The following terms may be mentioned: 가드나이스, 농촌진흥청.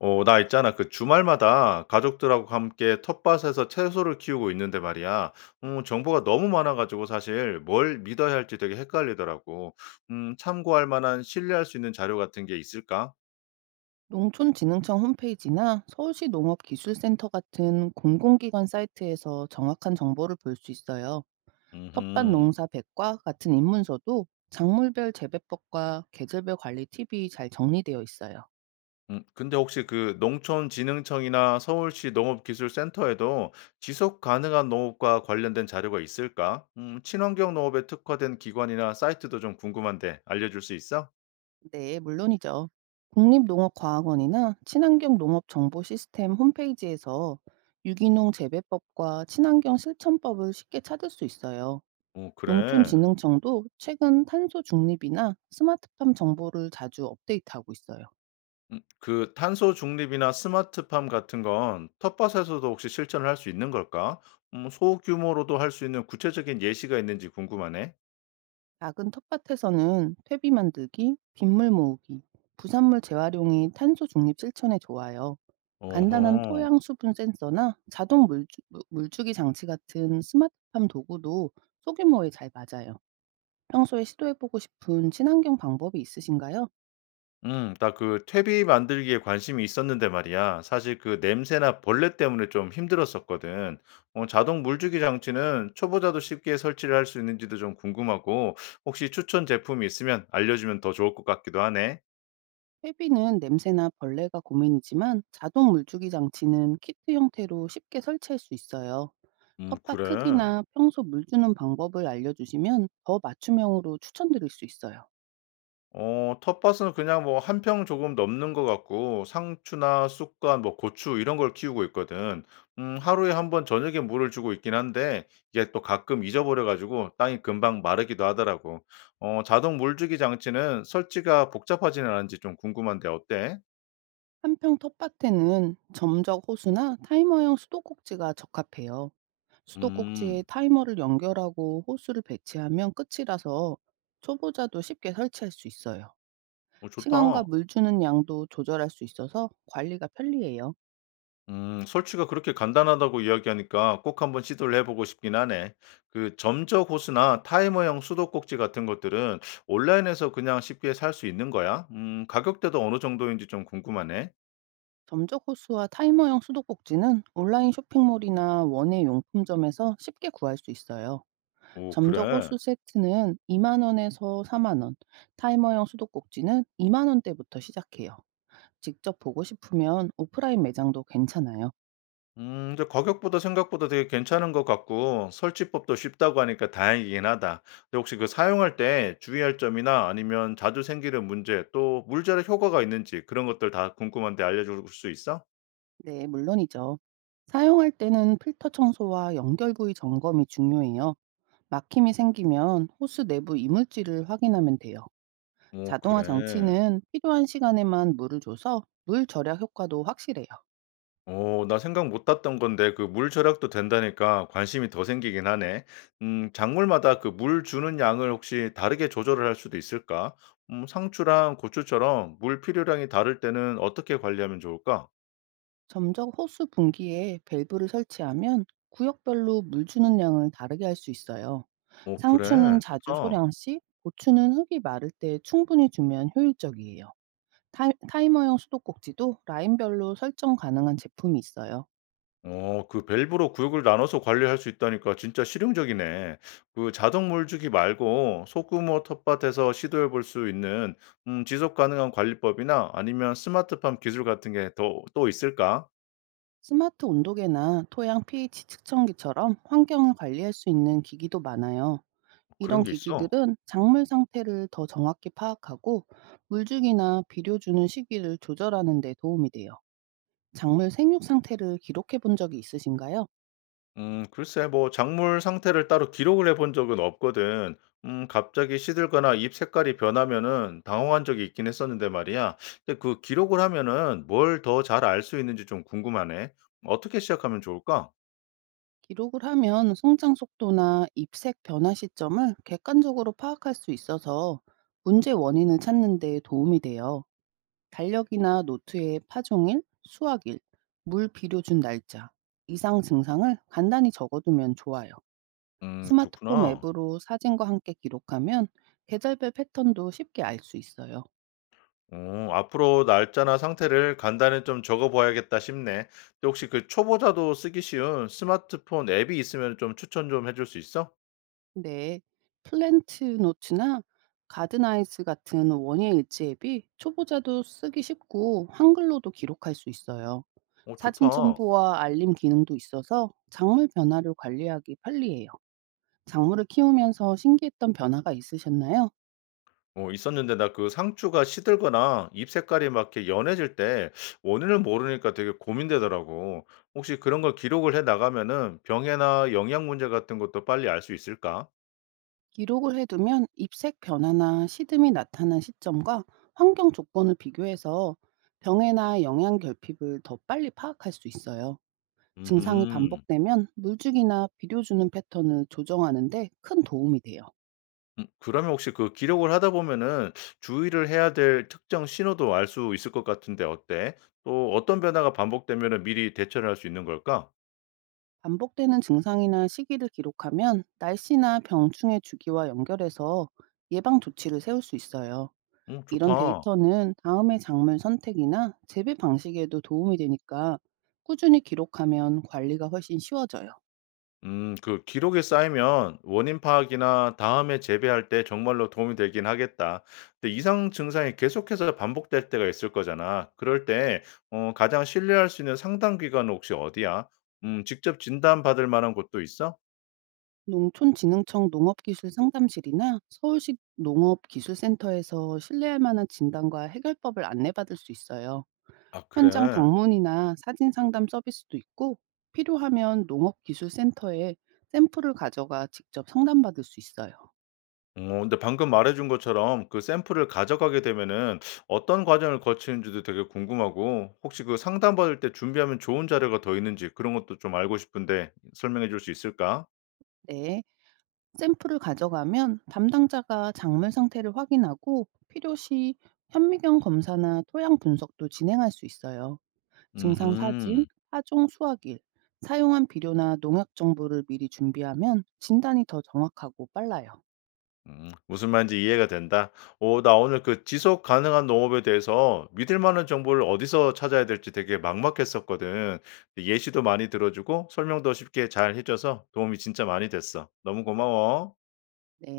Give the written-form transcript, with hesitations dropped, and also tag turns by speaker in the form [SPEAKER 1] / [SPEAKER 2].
[SPEAKER 1] 어, 나 있잖아. 그 주말마다 가족들하고 함께 텃밭에서 채소를 키우고 있는데 말이야. 정보가 너무 많아가지고 사실 뭘 믿어야 할지 되게 헷갈리더라고. 참고할 만한 신뢰할 수 있는 자료 같은 게 있을까?
[SPEAKER 2] 농촌진흥청 홈페이지나 서울시 농업기술센터 같은 공공기관 사이트에서 정확한 정보를 볼 수 있어요. 텃밭
[SPEAKER 1] 음,
[SPEAKER 2] 농사 백과 같은 입문서도 작물별 재배법과 계절별 관리 팁이 잘 정리되어 있어요.
[SPEAKER 1] 근데 혹시 그 농촌진흥청이나 서울시 농업기술센터에도 지속 가능한 농업과 관련된 자료가 있을까? 친환경 농업에 특화된 기관이나 사이트도 좀 궁금한데 알려줄 수 있어?
[SPEAKER 2] 네, 물론이죠. 국립농업과학원이나 친환경 농업 정보 시스템 홈페이지에서 유기농 재배법과 친환경 실천법을 쉽게 찾을 수 있어요.
[SPEAKER 1] 어, 그래.
[SPEAKER 2] 농촌진흥청도 최근 탄소 중립이나 스마트팜 정보를 자주 업데이트하고 있어요.
[SPEAKER 1] 그 탄소 중립이나 스마트팜 같은 건 텃밭에서도 혹시 실천을 할 수 있는 걸까? 소규모로도 할 수 있는 구체적인 예시가 있는지 궁금하네.
[SPEAKER 2] 작은 텃밭에서는 퇴비 만들기, 빗물 모으기, 부산물 재활용이 탄소 중립 실천에 좋아요. 간단한
[SPEAKER 1] 어허.
[SPEAKER 2] 토양 수분 센서나 주기 장치 같은 스마트팜 도구도 소규모에 잘 맞아요. 평소에 시도해보고 싶은 친환경 방법이 있으신가요?
[SPEAKER 1] 나 그 퇴비 만들기에 관심이 있었는데 말이야. 사실 그 냄새나 벌레 때문에 좀 힘들었었거든. 어 자동 물주기 장치는 초보자도 쉽게 설치를 할 수 있는지도 좀 궁금하고 혹시 추천 제품이 있으면 알려주면 더 좋을 것 같기도 하네.
[SPEAKER 2] 회비는 냄새나 벌레가 고민이지만 자동 물주기 장치는 키트 형태로 쉽게 설치할 수 있어요. 텃밭
[SPEAKER 1] 그래.
[SPEAKER 2] 크기나 평소 물 주는 방법을 알려주시면 더 맞춤형으로 추천드릴 수 있어요.
[SPEAKER 1] 어 텃밭은 그냥 뭐 한평 조금 넘는 것 같고 상추나 쑥과 뭐 고추 이런 걸 키우고 있거든. 하루에 한번 저녁에 물을 주고 있긴 한데 이게 또 가끔 잊어버려 가지고 땅이 금방 마르기도 하더라고. 어 자동 물주기 장치는 설치가 복잡하지는 않은지 좀 궁금한데 어때?
[SPEAKER 2] 한평 텃밭에는 점적 호수나 타이머형 수도꼭지가 적합해요. 수도꼭지에
[SPEAKER 1] 음.
[SPEAKER 2] 타이머를 연결하고 호수를 배치하면 끝이라서 초보자도 쉽게 설치할 수 있어요.
[SPEAKER 1] 어
[SPEAKER 2] 시간과
[SPEAKER 1] 좋다.
[SPEAKER 2] 물 주는 양도 조절할 수 있어서 관리가 편리해요.
[SPEAKER 1] 설치가 그렇게 간단하다고 이야기하니까 꼭 한번 시도를 해보고 싶긴 하네. 그 점적 호스나 타이머형 수도꼭지 같은 것들은 온라인에서 그냥 쉽게 살 수 있는 거야? 가격대도 어느 정도인지 좀 궁금하네.
[SPEAKER 2] 점적 호수와 타이머형 수도꼭지는 온라인 쇼핑몰이나 원예 용품점에서 쉽게 구할 수 있어요.
[SPEAKER 1] 오,
[SPEAKER 2] 점적
[SPEAKER 1] 그래.
[SPEAKER 2] 호수 세트는 2만 원에서 4만 원, 타이머형 수도꼭지는 2만 원대부터 시작해요. 직접 보고 싶으면 오프라인 매장도 괜찮아요.
[SPEAKER 1] 근데 가격보다 생각보다 되게 괜찮은 것 같고 설치법도 쉽다고 하니까 다행이긴 하다. 근데 혹시 그 사용할 때 주의할 점이나 아니면 자주 생기는 문제 또 물자력 효과가 있는지 그런 것들 다 궁금한데 알려줄 수 있어?
[SPEAKER 2] 네, 물론이죠. 사용할 때는 필터 청소와 연결 부위 점검이 중요해요. 막힘이 생기면 호스 내부 이물질을 확인하면 돼요.
[SPEAKER 1] 오,
[SPEAKER 2] 자동화
[SPEAKER 1] 그래.
[SPEAKER 2] 장치는 필요한 시간에만 물을 줘서 물 절약 효과도 확실해요.
[SPEAKER 1] 오 나 생각 못 했던 건데 그 물 절약도 된다니까 관심이 더 생기긴 하네. 작물마다 그 물 주는 양을 혹시 다르게 조절을 할 수도 있을까? 상추랑 고추처럼 물 필요량이 다를 때는 어떻게 관리하면 좋을까?
[SPEAKER 2] 점적 호수 분기에 밸브를 설치하면 구역별로 물 주는 양을 다르게 할 수 있어요.
[SPEAKER 1] 오
[SPEAKER 2] 상추는
[SPEAKER 1] 그래.
[SPEAKER 2] 자주
[SPEAKER 1] 좋다.
[SPEAKER 2] 소량씩, 고추는 흙이 마를 때 충분히 주면 효율적이에요. 타이머형 수도꼭지도 라인별로 설정 가능한 제품이 있어요.
[SPEAKER 1] 어, 그 밸브로 구역을 나눠서 관리할 수 있다니까 진짜 실용적이네. 그 자동 물주기 말고 소규모 텃밭에서 시도해 볼 수 있는 지속 가능한 관리법이나 아니면 스마트팜 기술 같은 게 더 또 있을까?
[SPEAKER 2] 스마트 온도계나 토양 pH 측정기처럼 환경을 관리할 수 있는 기기도 많아요. 이런
[SPEAKER 1] 그런 게 있어?
[SPEAKER 2] 기기들은 작물 상태를 더 정확히 파악하고 물주기나 비료 주는 시기를 조절하는 데 도움이 돼요. 작물 생육 상태를 기록해 본 적이 있으신가요?
[SPEAKER 1] 글쎄 뭐 작물 상태를 따로 기록을 해본 적은 없거든. 갑자기 시들거나 잎 색깔이 변하면은 당황한 적이 있긴 했었는데 말이야. 근데 그 기록을 하면은 뭘 더 잘 알 수 있는지 좀 궁금하네. 어떻게 시작하면 좋을까?
[SPEAKER 2] 기록을 하면 성장 속도나 잎색 변화 시점을 객관적으로 파악할 수 있어서 문제 원인을 찾는 데 도움이 돼요. 달력이나 노트에 파종일, 수확일, 물 비료 준 날짜, 이상 증상을 간단히 적어두면 좋아요. 스마트폰
[SPEAKER 1] 그렇구나.
[SPEAKER 2] 앱으로 사진과 함께 기록하면 계절별 패턴도 쉽게 알 수 있어요.
[SPEAKER 1] 어 앞으로 날짜나 상태를 간단히 좀 적어 봐야겠다 싶네. 근데 혹시 그 초보자도 쓰기 쉬운 스마트폰 앱이 있으면 좀 추천 좀 해줄 수 있어?
[SPEAKER 2] 네, 플랜트 노트나 가드나이스 같은 원예 일지 앱이 초보자도 쓰기 쉽고 한글로도 기록할 수 있어요.
[SPEAKER 1] 어
[SPEAKER 2] 사진
[SPEAKER 1] 좋다.
[SPEAKER 2] 첨부와 알림 기능도 있어서 작물 변화를 관리하기 편리해요. 작물을 키우면서 신기했던 변화가 있으셨나요?
[SPEAKER 1] 어 있었는데 나 그 상추가 시들거나 잎 색깔이 막 이렇게 연해질 때 원인을 모르니까 되게 고민되더라고. 혹시 그런 걸 기록을 해 나가면은 병해나 영양 문제 같은 것도 빨리 알 수 있을까?
[SPEAKER 2] 기록을 해두면 잎색 변화나 시듬이 나타난 시점과 환경 조건을 비교해서 병해나 영양 결핍을 더 빨리 파악할 수 있어요. 증상이
[SPEAKER 1] 음
[SPEAKER 2] 반복되면 물주기나 비료 주는 패턴을 조정하는데 큰 도움이 돼요.
[SPEAKER 1] 그러면 혹시 그 기록을 하다 보면은 주의를 해야 될 특정 신호도 알 수 있을 것 같은데 어때? 또 어떤 변화가 반복되면은 미리 대처를 할 수 있는 걸까?
[SPEAKER 2] 반복되는 증상이나 시기를 기록하면 날씨나 병충해 주기와 연결해서 예방 조치를 세울 수 있어요. 이런
[SPEAKER 1] 좋다.
[SPEAKER 2] 데이터는 다음의 작물 선택이나 재배 방식에도 도움이 되니까 꾸준히 기록하면 관리가 훨씬 쉬워져요.
[SPEAKER 1] 그 기록이 쌓이면 원인 파악이나 다음에 재배할 때 정말로 도움이 되긴 하겠다. 근데 이상 증상이 계속해서 반복될 때가 있을 거잖아. 그럴 때 어, 가장 신뢰할 수 있는 상담 기관은 혹시 어디야? 직접 진단 받을 만한 곳도 있어?
[SPEAKER 2] 농촌진흥청 농업기술상담실이나 서울시 농업기술센터에서 신뢰할 만한 진단과 해결법을 안내받을 수 있어요.
[SPEAKER 1] 아,
[SPEAKER 2] 현장
[SPEAKER 1] 그래.
[SPEAKER 2] 방문이나 사진 상담 서비스도 있고 필요하면 농업기술센터에 샘플을 가져가 직접 상담받을 수 있어요.
[SPEAKER 1] 어, 근데 방금 말해준 것처럼 그 샘플을 가져가게 되면은 어떤 과정을 거치는지도 되게 궁금하고 혹시 그 상담 받을 때 준비하면 좋은 자료가 더 있는지 그런 것도 좀 알고 싶은데 설명해 줄 수 있을까?
[SPEAKER 2] 네, 샘플을 가져가면 담당자가 작물 상태를 확인하고 필요시 현미경 검사나 토양 분석도 진행할 수 있어요. 증상 사진,
[SPEAKER 1] 음흠.
[SPEAKER 2] 파종 수확일, 사용한 비료나 농약 정보를 미리 준비하면 진단이 더 정확하고 빨라요.
[SPEAKER 1] 음. 무슨 말인지 이해가 된다. 오 나 오늘 그 지속 가능한 농업에 대해서 믿을 만한 정보를 어디서 찾아야 될지 되게 막막했었거든. 예시도 많이 들어 주고 설명도 쉽게 잘 해 줘서 도움이 진짜 많이 됐어. 너무 고마워.
[SPEAKER 2] 네.